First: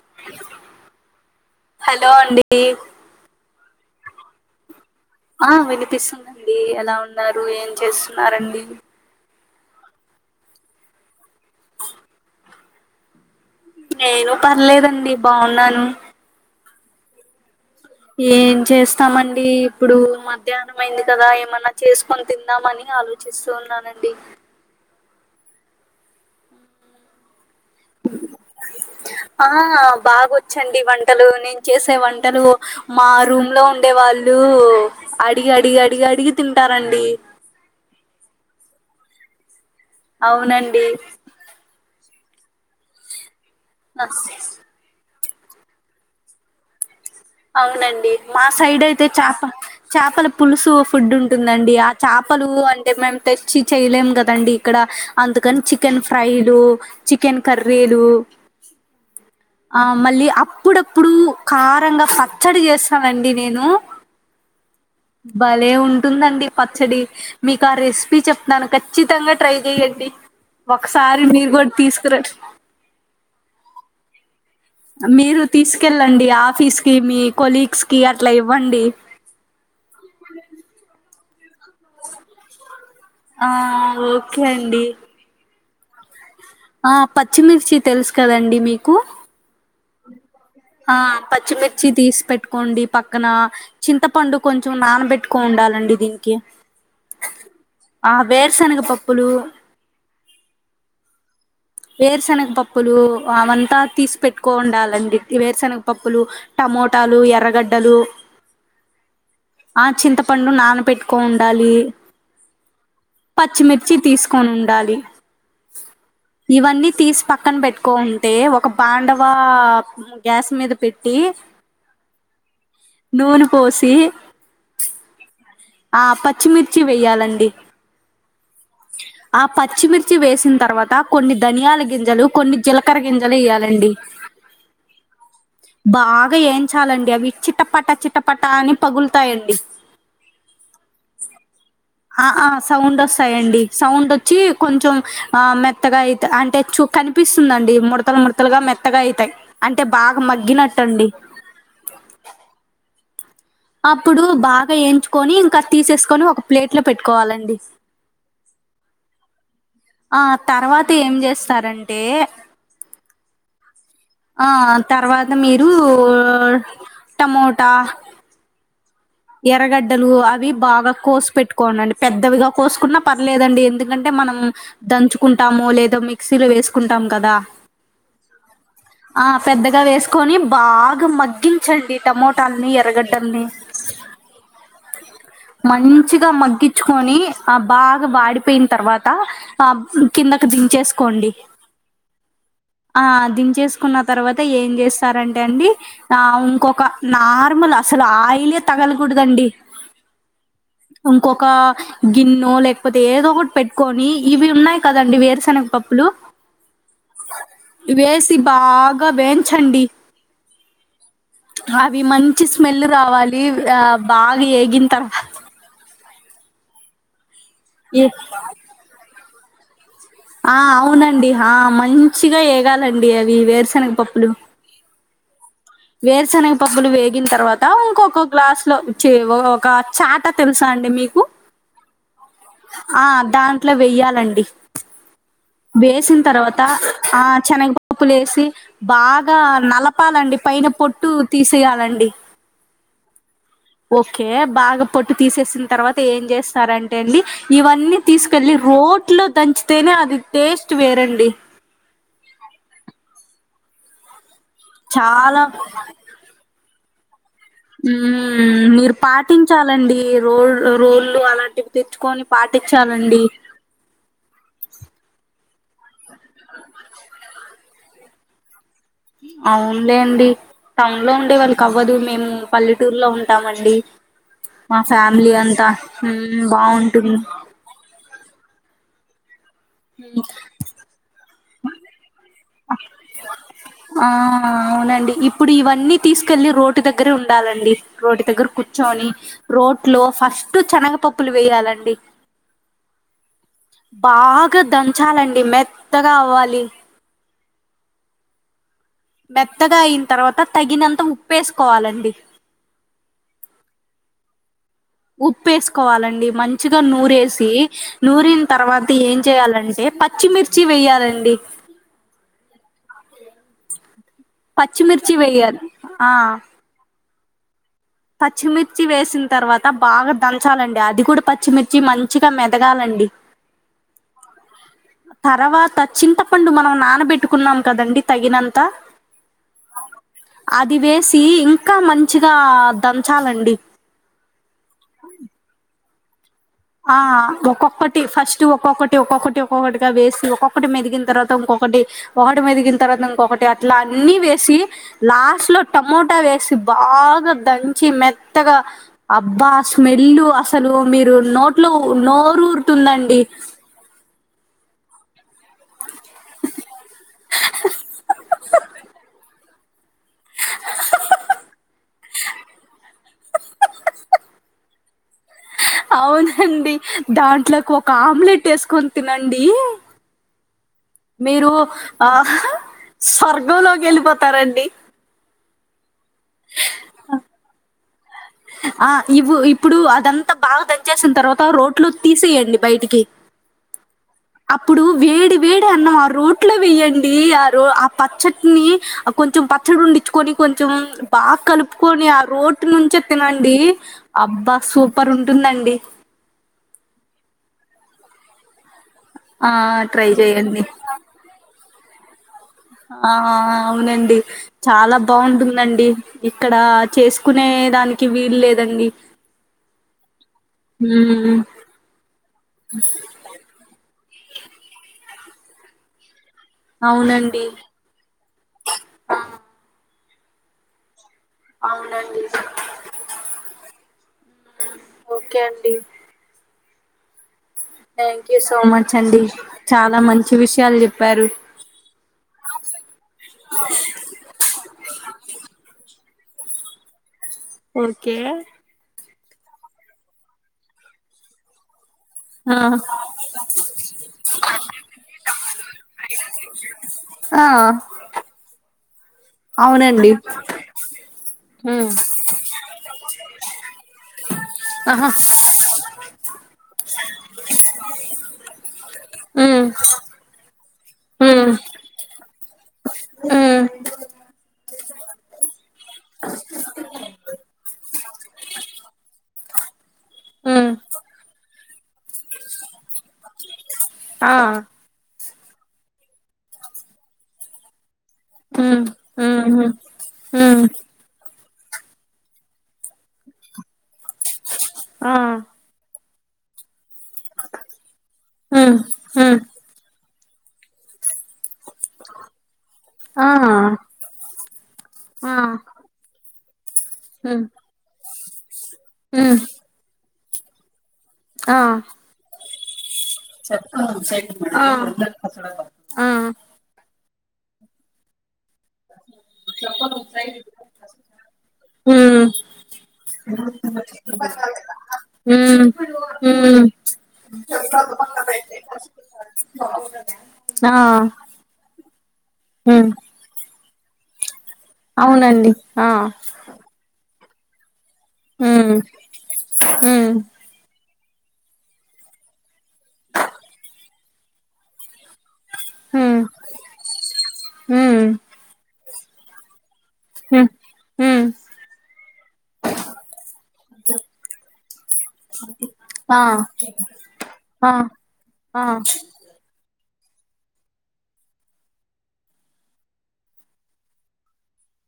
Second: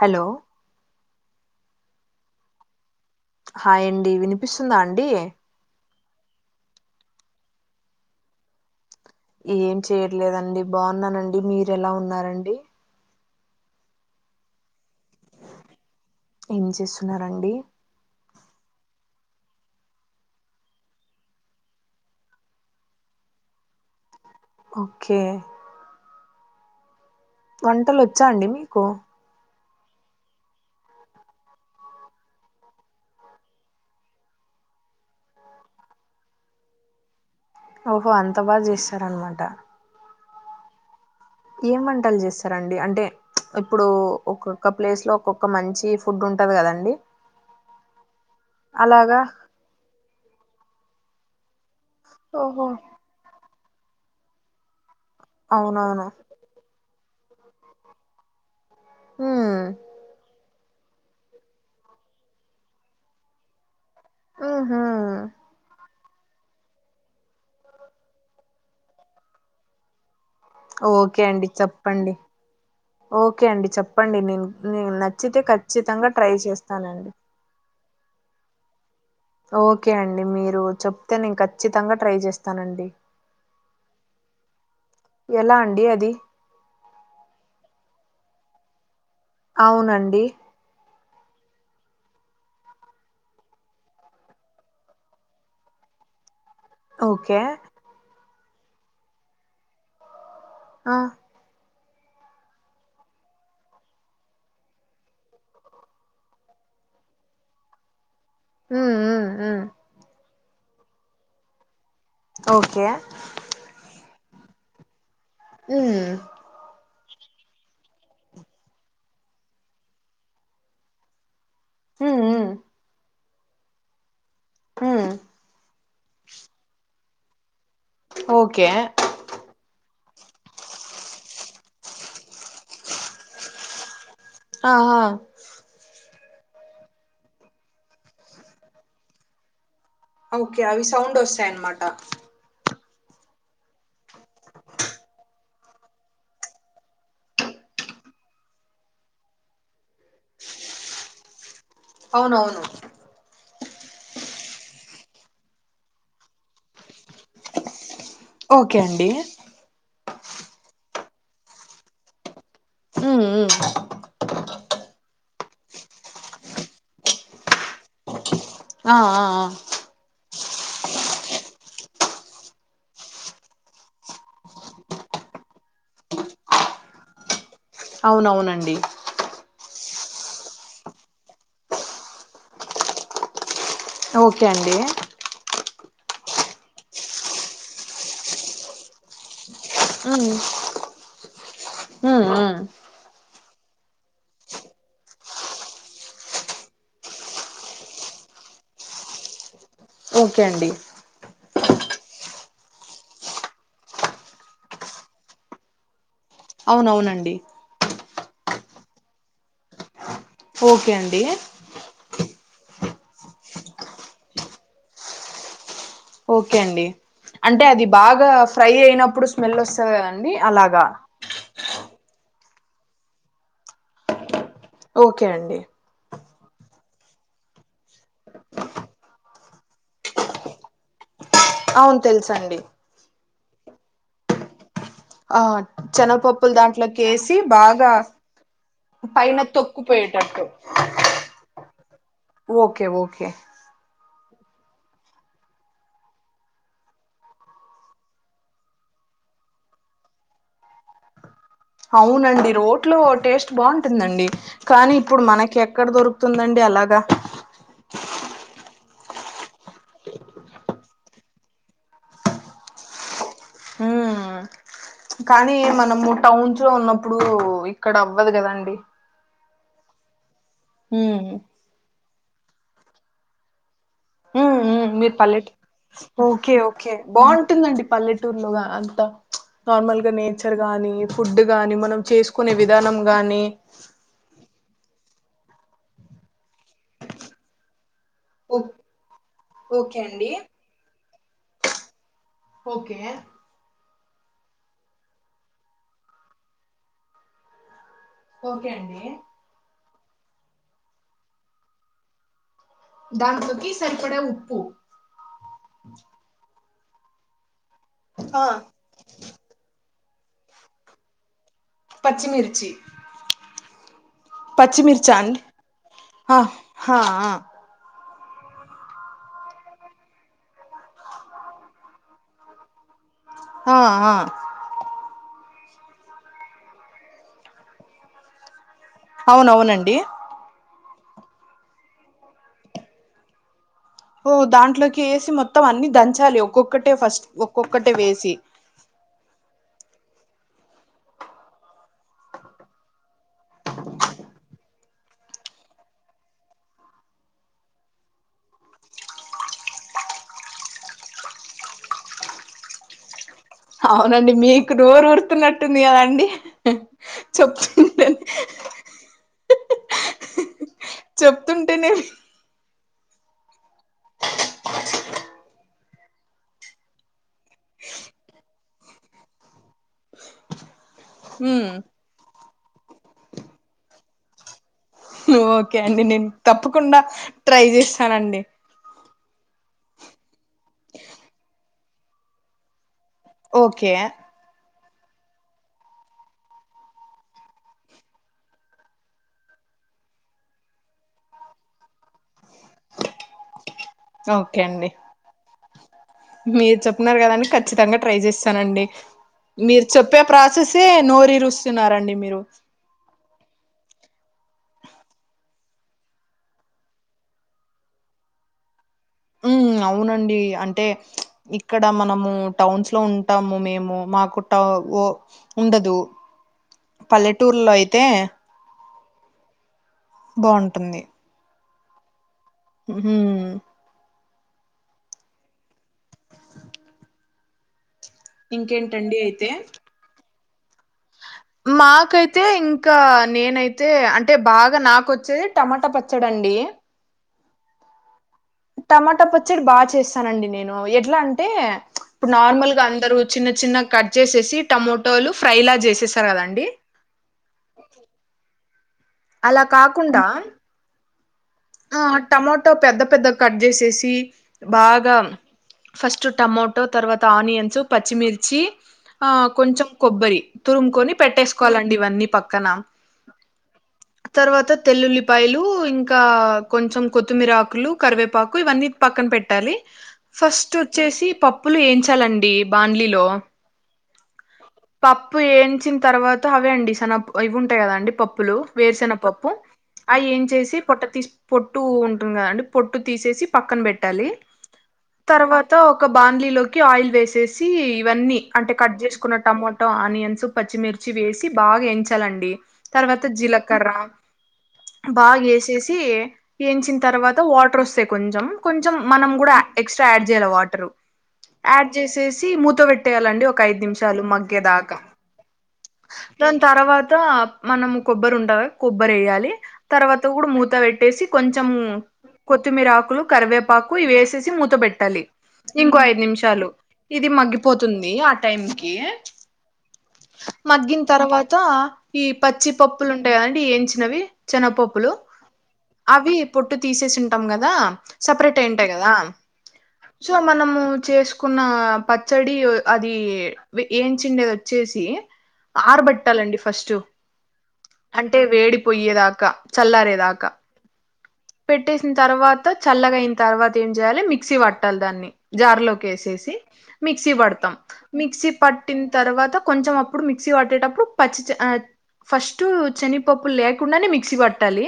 Hello hello అండి hi అండి వినిపిస్తుందా అండి ఆ వినిపిస్తుందండి ఎలా ఉన్నారు ఏం చేస్తున్నారండి ఏం చేయ్యట్లేదండి బాగున్నానండి మీరు ఎలా ఉన్నారండి నేను పర్లేదండి బాగున్నాను ఏం చేస్తున్నారండి ఏం చేస్తామండి ఇప్పుడు మధ్యాహ్నం అయింది కదా ఏమన్నా చేసుకొని తిందామని ఆలోచ చేస్తూ ఉన్నానండి ఓకే వంటలు ఒచ్చా అండి మీకు ఆ బాగొచ్చండి వంటలు నేను చేసే వంటలు మా రూమ్ లో ఉండే వాళ్ళు అడిగి అడిగి అడిగి అడిగి తింటారండి ఓహో అంత బాగా చేస్తారన్నమాట అవునండి ఏం వంటలు చేస్తారండి అంటే ఇప్పుడు ఒక ఒక్క ప్లేస్ లో ఒక్కొక్క మంచి ఫుడ్ ఉంటది కదండి అవునండి మా సైడ్ అయితే అలాగా చాప చాపల పులుసు ఫుడ్ ఉంటుందండి చాపలు ఓహో అంటే మేము తెచ్చి చేయలేం కదండి ఇక్కడ అందుకని చికెన్ అవునవును ఫ్రైలు చికెన్ కర్రీలు హ్మ్ ఆ మళ్ళీ అప్పుడప్పుడు కారంగా పచ్చడి చేస్తానండి నేను ఊహూ భలే ఉంటుందండి పచ్చడి మీకు ఆ రెసిపీ చెప్తాను ఖచ్చితంగా ట్రై చెయండి ఓకే ఒకసారి అండి మీరు కూడా చెప్పండి తీసుకుర ఓకే అండి చెప్పండి నేను నేను నచ్చితే మీరు ఖచ్చితంగా తీసుకెళ్ళండి ట్రై ఆఫీస్ కి చేస్తానండి మీ కొలీగ్స్ కి అట్లా ఇవ్వండి ఓకే అండి మీరు చెప్తే నేను ఖచ్చితంగ ట్రై చేస్తానండి ఆ ఓకే అండి ఎలా అండి అది ఆ పచ్చిమిర్చి తెలుసు కదండి మీకు అవునండి ఆ పచ్చిమిర్చి తీసి పెట్టుకోండి పక్కన చింతపండు కొంచెం నానబెట్టుకో ఉండాలండి దీనికి ఓకే ఆ వేరుశనగ పప్పులు ఆ వేరుశనగపప్పులు అవంతా తీసి పెట్టుకో ఉండాలండి వేరుశెనగపప్పులు టమోటాలు ఎర్రగడ్డలు హ్మ్. హ్మ్. హ్మ్. ఆ చింతపండు నాన పెట్టుకో ఉండాలి ఓకే పచ్చిమిర్చి తీసుకొని ఉండాలి ఉం ఇవన్నీ తీస్ పక్కన పెట్టుకో ఉంటే ఒక బాండవాప్ గ్యాస్ మీద పెట్టీ ఉమ్ ఉమ్ నూన పోసీ హుమ్ ఆ పచ్చిమిర్చి వెయ్యాలండి ఓకే ఆ పచ్చిమిర్చి వేసిన్ తర్వాత కొన్ని ధనియాల గింజలు కొన్ని జీలకర గింజలు ఎ య్యాలండి ఆహా బాగా ఏంచాలండి అవి చిట్టపట్టా చిట్టపట్టా అని పగుల్తాయండి ఓక్కే అవి సౌండొస్తాయ్ అన్మాట ఆ సౌండ్ వస్తాయండి సౌండ్ వచ్చీ కొంచెం మెత్తగా అయ్ అంటే చూ కనిపిస్తుందండి ముడతల్ ముడతలుగా మెత్తగా ఐతాయ్ అంటే బాగా మగ్గినట్టండి ఔనవును అప్పుడూ బాగా ఏంచుకోనీ ఇంకా తీసేస్కొని ఒక ప్లేట్ లో పెట్టుకోవాలండి ఓకే అండి ఆ తర్వాత ఏం జేస్తరంటే హూమ్ ఆ తర్వాత మీరూ టమోటా ఆ ఆ ఆ! ఎర్రగడ్డలు అవి బాగా కోసి పెట్కోఉండండి పెద్దవిగా కోసుకున్నా పర్లేదండి ఎందుకంటే మనం దంచుకుంటామో లేదా మిక్సీలో వేస్కుంటాం కదా ఔనవునండి ఆ పెద్దగా వేస్కొని బాగా మగ్గించండి టమోటాల్ని ఎర్రగడ్డల్ని ఓక్కే అండీ మంచిగా మగ్గిచ్కోనీ ఆ బాగా వాడిపోయిం తర్వాతా ఆబ్ హ్మ్. కిందకి దించేస్కోండి హ్మ్. హ్మ్. ఆ దించేస్కున్న తర్వాత ఏం జేస్తారంటే అండి ఆ ఇంకొక నార్మల్ అసలు ఆయిలే తగలకూడదండి ఓక్కే అండి ఇంకొకా గిన్నో లేకపోతే ఏదో ఒకట్ పెట్కొనీ ఇవీ ఉన్నాయ్ కదండి వేరుశెనగ పప్పులూ ఔనవునండి ఇవేసి బాగా వేంఛమ్ డి ఓక్కే అండి అవి మంచి స్మెల్లు రావాలీ ఆ బాగ్ ఏగిన్ తర్వాత ఓకే అండి అంటే అది ఏ బాగా ఫ్రై అయినప్పుడు స్మెల్ వస్తది గదం ఆ ఔనండి ఆ మంచిగా ఏగాలండి అవీ వేరుశెనగపప్పులు ఓకే అండి వేరుశనగ పప్పులు వేగిం తర్వాతా ఇంకొక గ్లాస్ లోచే ఒక చాట తెలుసా అండి మీకు ఔన్ తెలుసండి ఆ దాంట్లో వెయ్యాలండి ఆ వేసిన్ శనగపప్పులు తర్వాత దాంట్లోకి ఆ వేసి చనగ బాగా పప్పులు వేసి పైన బాగా నలపాలండి తొక్కుపోయేటట్టు పై పొట్టు తీసేయాలండి ఓకే ఓకే ఓకే బాగా పొట్టు తీసేసిన తర్వాత ఏం చేస్తారంటే అండి ఇవన్నీ తీసుకెళ్ళి రోట్లో దంచితేనే అది టేస్ట్ వేరండి. అవునండి రోట్లో టేస్ట్ బావుంటుందండి కానీ ఇప్పుడు చాలా మనకి ఎక్కడ దొరుకు తుందండి అలాగా మ్మ్ మీరు పాటించాలండి రోల్ రోళ్లు అలాంటివి తెచ్చుకొని పాటించాలండి. ఉమ్ కానీ మనము టౌన్స్ లో ఉన్నప్పుడు ఇక్కడ అవ్వదు కదండి. అవునులే అండి టౌన్ లో ఉండే ఉమ్ వాళ్ళకి కవ్వదు మేము పల్లెటూరులో ఉంటామండి. ఉమ్ మా ఉమ్ మీరు ఫ్యామిలీ పల్లెటూ అంతా ఉమ్మ్ బావుంటుంది. పుట్టిందండి పల్లెటూరులో అ అంతా నార్మల్ గా నేచర్ గానీ, ఫుడ్ గాని, మనం చేసుకునే విధానం గానీ ఆ అవునండి ఇప్పుడు ఇవన్నీ తీసుకెళ్లి రోడ్ దగ్గరే ఉండాలండి. రోటీ దగ్గర ఓ కూర్చొని ఓకే రోట్లో అండి ఫస్ట్ శనగ పప్పులు వేయాలండి. ఓకే బాగా దంచాలండి మెత్తగా అవ్వాలి. ఓకే అండి మెత్తగా అయిన తర్వాత తగినంత ఉప్పేసుకోవాలండి. దాంట్లోకి సరిపడే ఉప్పు ఉప్పుసుకోవాలండి మంచిగా నూరేసి నూరిన ఆ తర్వా తి ఏం చేయ్యాలంటే పచ్చిమిర్చి వేయ్యాలండి. పచ్చిమిర్చి పచ్చిమిర్చి పచ్చిమిర్చా అండి వేయాలి ఆ హఆ పచ్చిమిర్చి వేసిన తర్వాత బాగా దంచాలండి అది కూడా పచ్చిమిర్చి మంచిగా మెదగాలండి. ఆ ఆ తర్వాత చింతపండు మనం నానబెట్టుకున్నాం కదండి తగినంత అవునవునండి అది వేసి ఇంకా మంచిగా దంచాలండి. ఓ దాంట్లోకి వేసి మొత్తం అన్ని దంచాలి ఒక్కొక్క ఆ ఒక్కొక్కటి ఫస్ట్ ఒక్కొక్క టి ఒక్కొక్కటిగా వేసి ఒక్కొక్కటి మెదిగిన తర్వాత ఇంకొకటి ఒకటి మేదిగిన తర్వాత ఇంకొకటి అట్లా అన్ని వేసి లాస్ట్ లో టమోటా వేసి బాగా దంచి మెత్తగా అబ్బా స్మెల్ అసలు మీరు నోట్లో నోరురుతుందండి. అవునండి మీకు నోరురు తున్నట్టుంది కదాండి చెప్తుంటే హ్హ్హ్హ్ చెప్తుంటేనే అవునండి దాంట్లోకి ఒక ఆమ్లెట్ వేసుకొని తినండి. మీరు హ్మ్ ఆహ్ స్వర్గంలోకి వెళ్ళిపోతారండి. ఓకే అండి నేను తప్పకుండా ట్రై చేస్తానండి. ఆ ఇవ్వు ఇప్పుడు అదంతా బాగా దంచేసిన తర్వాత రోట్లో తీసేయండి బయటికి ఓకే అప్పుడు వేడి వేడి అన్నం ఆ రోట్లో వేయ్యడి ఆ రో ఆ పచ్చట్ని కొంచెం పచ్చడి ఉండించుకొని కొంచెం బాగా కలుపుకొని ఆ రోట్ నుంచే తినం డి అబ్బా ఓకే అండి సూపర్ ఉంటుందండి మీరు చెప్న్నారు కదాండి ఖచ్చితంగా ట్రై చేస్తానండి ఆ మీరు ట్రై చెప్పే చేయండి ప్రాసెస్సే నోరురిస్తున్నారండి మీరు ఆ అవునండి చాలా బాగుంటుందండి ఇక్కడ చేసుకునే దానికి వీలు లేదండి ఉమ్ అవునండి అంటే ఉమ్ ఇక్కడ మనము టౌన్స్లో ఉ ఉంటాము మేము మా కుట్ట ఓ ఉండదు అవునండి పల్లెటూరులో అయితే బాగుంటుంది అవునండి ఉమ్ ఓకే అండి థ్యాంక్యూ సో ఇంకేంటండి మచండి అయితే చాలా మంచి విషయాలు చెప్పారు మాకైతే ఇంకా నేనైతే అంటే బాగా నాకు వచ్చేది టమాటా పచ్చడ అండీ ఓకే టమాటా పచ్చడి బాగా చేస్తానండి నేను ఎట్లా అంటే ఇప్పుడు ఆ నార్మల్గా అందరు చిన్న చిన్నగా కట్ చేసేసి టమాటోలు ఫ్రై లా చేసేసారు కదండి ఆ అలా అవునండి కాకుండా ఉమ్ ఆ టమోటో పెద్ద పెద్దగా కట్ చేసేసి ఆహా బాగా ఫస్ట్ టమోటో తర్వాత ఆనియన్స్ పచ్చిమిర్చి ఆ ఉమ్ కొంచెం కొబ్బరి తురుముకొని ఉమ్ పెట్టేసుకోవాలండి ఇవన్నీ పక్కన ఉమ్ తర్వాత తెల్లుల్లిపాయలు ఇంకా కొంచెం కొత్తిమీర ఆకులు కరివేపాకు ఇవన్నీ పక్కన పెట్టాలి ఉమ్ ఫస్ట్ వచ్చేసి పప్పులు ఎంచాలండి బాండ్లీలో ఆ పప్పు ఏంచిన తర్వాత అవే అండిసన ఇవి ఉంటాయి కద అండి పప్పు పప్పులు ఉమ్ ఉమ్ వేరుశనఖపప్పు అ ఏం ఉమ్ చేసి పొట్ట తీసి పొట్టు ఉంటుంది కదండి పొట్టు తీసేసి పక్కన పెట్టాలి ఆ తర్వాత ఒక బాన్లీలోకి ఆయిల్ వేసేసి ఇవన్నీ అంటే ఉమ్ కట్ ఉమ్ చేసుకున్నట్టు ఆనియన్స్ పచ్చిమిర్చి వేసి బాగా ఎంచాలండి తర్వాత ఆ జీలకర్ర ఆ బాగేసేసి వంచిన తర్వాత ఉమ్ వాటర్ వస్తాయి కొంచెం కొంచెం మనం ఉమ్ కూడా ఎక్స్ట్రా యాడ్ చేయ్యాల వాటర్ ఆ యాడ్ చేసేసి మూత పెట్టేయాలండి ఒక ఐదు నిమిషం ఆ ఆ దాని తర్వాత మనము కొబ్బరు ఉంట కొబ్బరి వేయాలి తర్వాత కూడా మూత పెట్టేసి కొంచెం ఉమ్ కొత్తిమీర ఆకులు కరివేపాకు ఇవేసేసి మూత పెట్టాలి ఉమ్ ఇంకో ఐదు నిమిషాలు ఉమ్ ఇది మగ్గిపోతుంది ఆ టైం కి ఆ మగ్గిన తర్వాత ఈ పచ్చి ఉమ్ పప్పు లు ఉంటాయి కదండి ఏంచినవి శనగపప్పులు అవునండి ఆ అవి పొట్టు తీసేసి ఉంటాం కదా సపరేట్ ఉమ్ ఏంటాయి కదా ఉమ్ సో మనం చేసుకున్న పచ్చడి అది వ్ ఏంచిండేది వచ్చేసి హ్మ్ ఆరబెట్టాలండి ఫస్ట్ హ్మ్ అం టే వేడిపోయ్యేదాకా హ్మ్ చల్లరేదాకా హ్మ్ పెట్టేసిన తర్వాత చల్లగా అయిన తర్వాత ఏం చేయాలి మిక్సీ పట్టాలి దాన్ని జార్ ఆ లోకేసేసి మిక్సీ ఆ పడుతాం మిక్సీ ఆ పట్టిన తర్వాత కొంచెం అప్పుడు మిక్సీ పట్టేటప్పుడు పచ్చి ఆ ఫస్ట్ శనిపప్పులు లేకుండానే మిక్సీ పట్టాలి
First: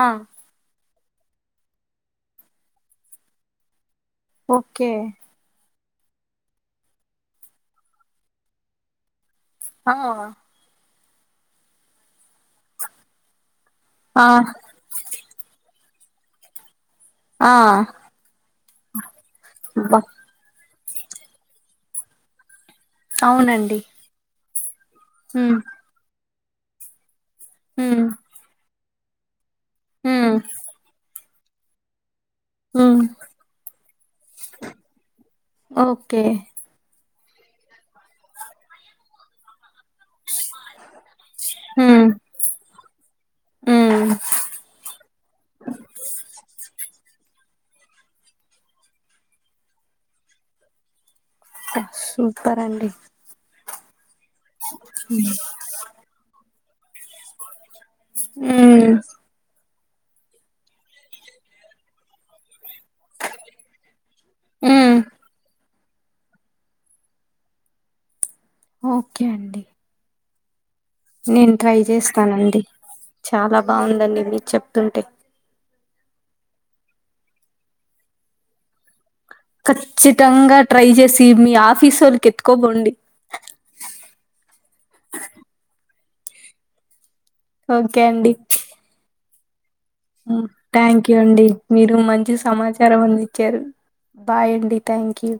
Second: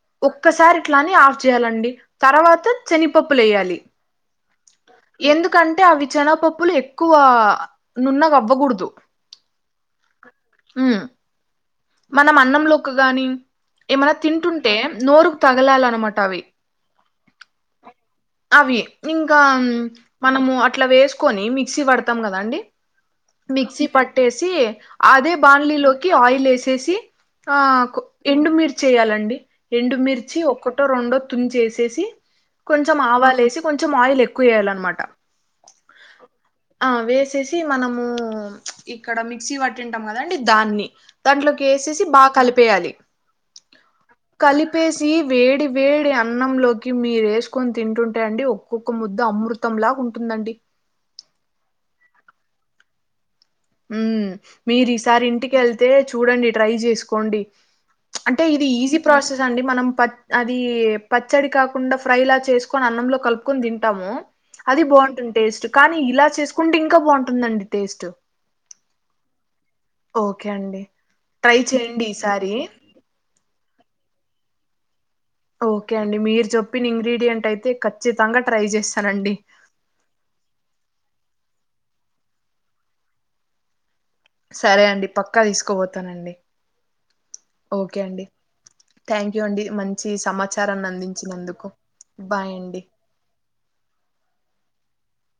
ఆ ఒక్కసారి ఇట్లాని ఆఫ్ చేయాలండి తర్వాత శనిపప్పుల వేయాలి ఓకే ఎందుకంటే అవి శేనపప్పులు ఎక్కువ నున్నగా అవ్వకూడదు ఆ మనం అన్నంలోకి గాని ఏమైన ఆ తింటుంట్ టే నోరుకు తగలాలనమాట అవి ఆ అవి ఇంకా అబ్బా మనము అట్లా వేసుకొని మిక్సీ పడతాం కదా అండి అవునండి మిక్సీ పట్టేసి అదే హ్మ్ బాన్లీలోకి ఆయిల్ వేసేసి ఆ హ్మ్ ఎండు మీర్చేయాలండి రెండు హ్మ్ మిర్చి ఒక్కటో రెండో తుంచేసేసి కొంచెం హ్మ్ ఆవాలు వేసి కొంచెం ఆయిల్ ఎక్కువ వేయాలన్నమాట ఓకే ఆ వేసేసి మనము ఇక్కడ మిక్సీ పట్టింటాం కదండి దాన్ని దాంట్లోకి ఏసేసి హ్మ్ బాగా కలిపేయాలి హ్మ్ కలిపేసి వేడి వేడి అన్నంలో కి మీరేసుకొని తింటుంటే అండి ఒక్కొక్క ముద్ద అమృతంలాగా ఉంటుందండి సూపర్ అండి మ్ మీరు ఈసారి ఇంటికేళ్తే చూడండి ట్రై చేసుకోండి అంటే ఇది హ్మ్ ఈజీ ప్రాసెస్ అండి మనం పచ్ అది పచ్చడి కాకుండా ఫ్రై లా చేస్ కొని అన్నంలో కలుపుకొని తింటాము అది హ్మ్ బాగుంటుంది టేస్ట్ కానీ ఇలా చేసుకుంటే ఇంకా బాగుంటుందండి టేస్ట్ ఓకే అండి ఓకే అండి నేను ట్రై చేయండి ఈసారి చేస్తానండి చాలా బాగుందండి మీరు చెప్తుంటే ఓకే అండి మీరు చెప్పిన ఇంగ్రీడియంట్ అయితే ఖచ్చితంగా ట్రై చేస్తానండి ఖచ్చితంగా ట్రై చేసి మీ ఆఫీస్ వోళ్ళకి ఎత్కోబోండి సరే అండి పక్కా తీసుకబోతానండి ఓకే అండి థ్యాంక్ యూ అండి మం మ్ థ్యాంక్ యూ అండి మీరు మంచి బాయ్ అండి సమాచారం అందించారు బాయ్ అండి థ్యాంక్ యూ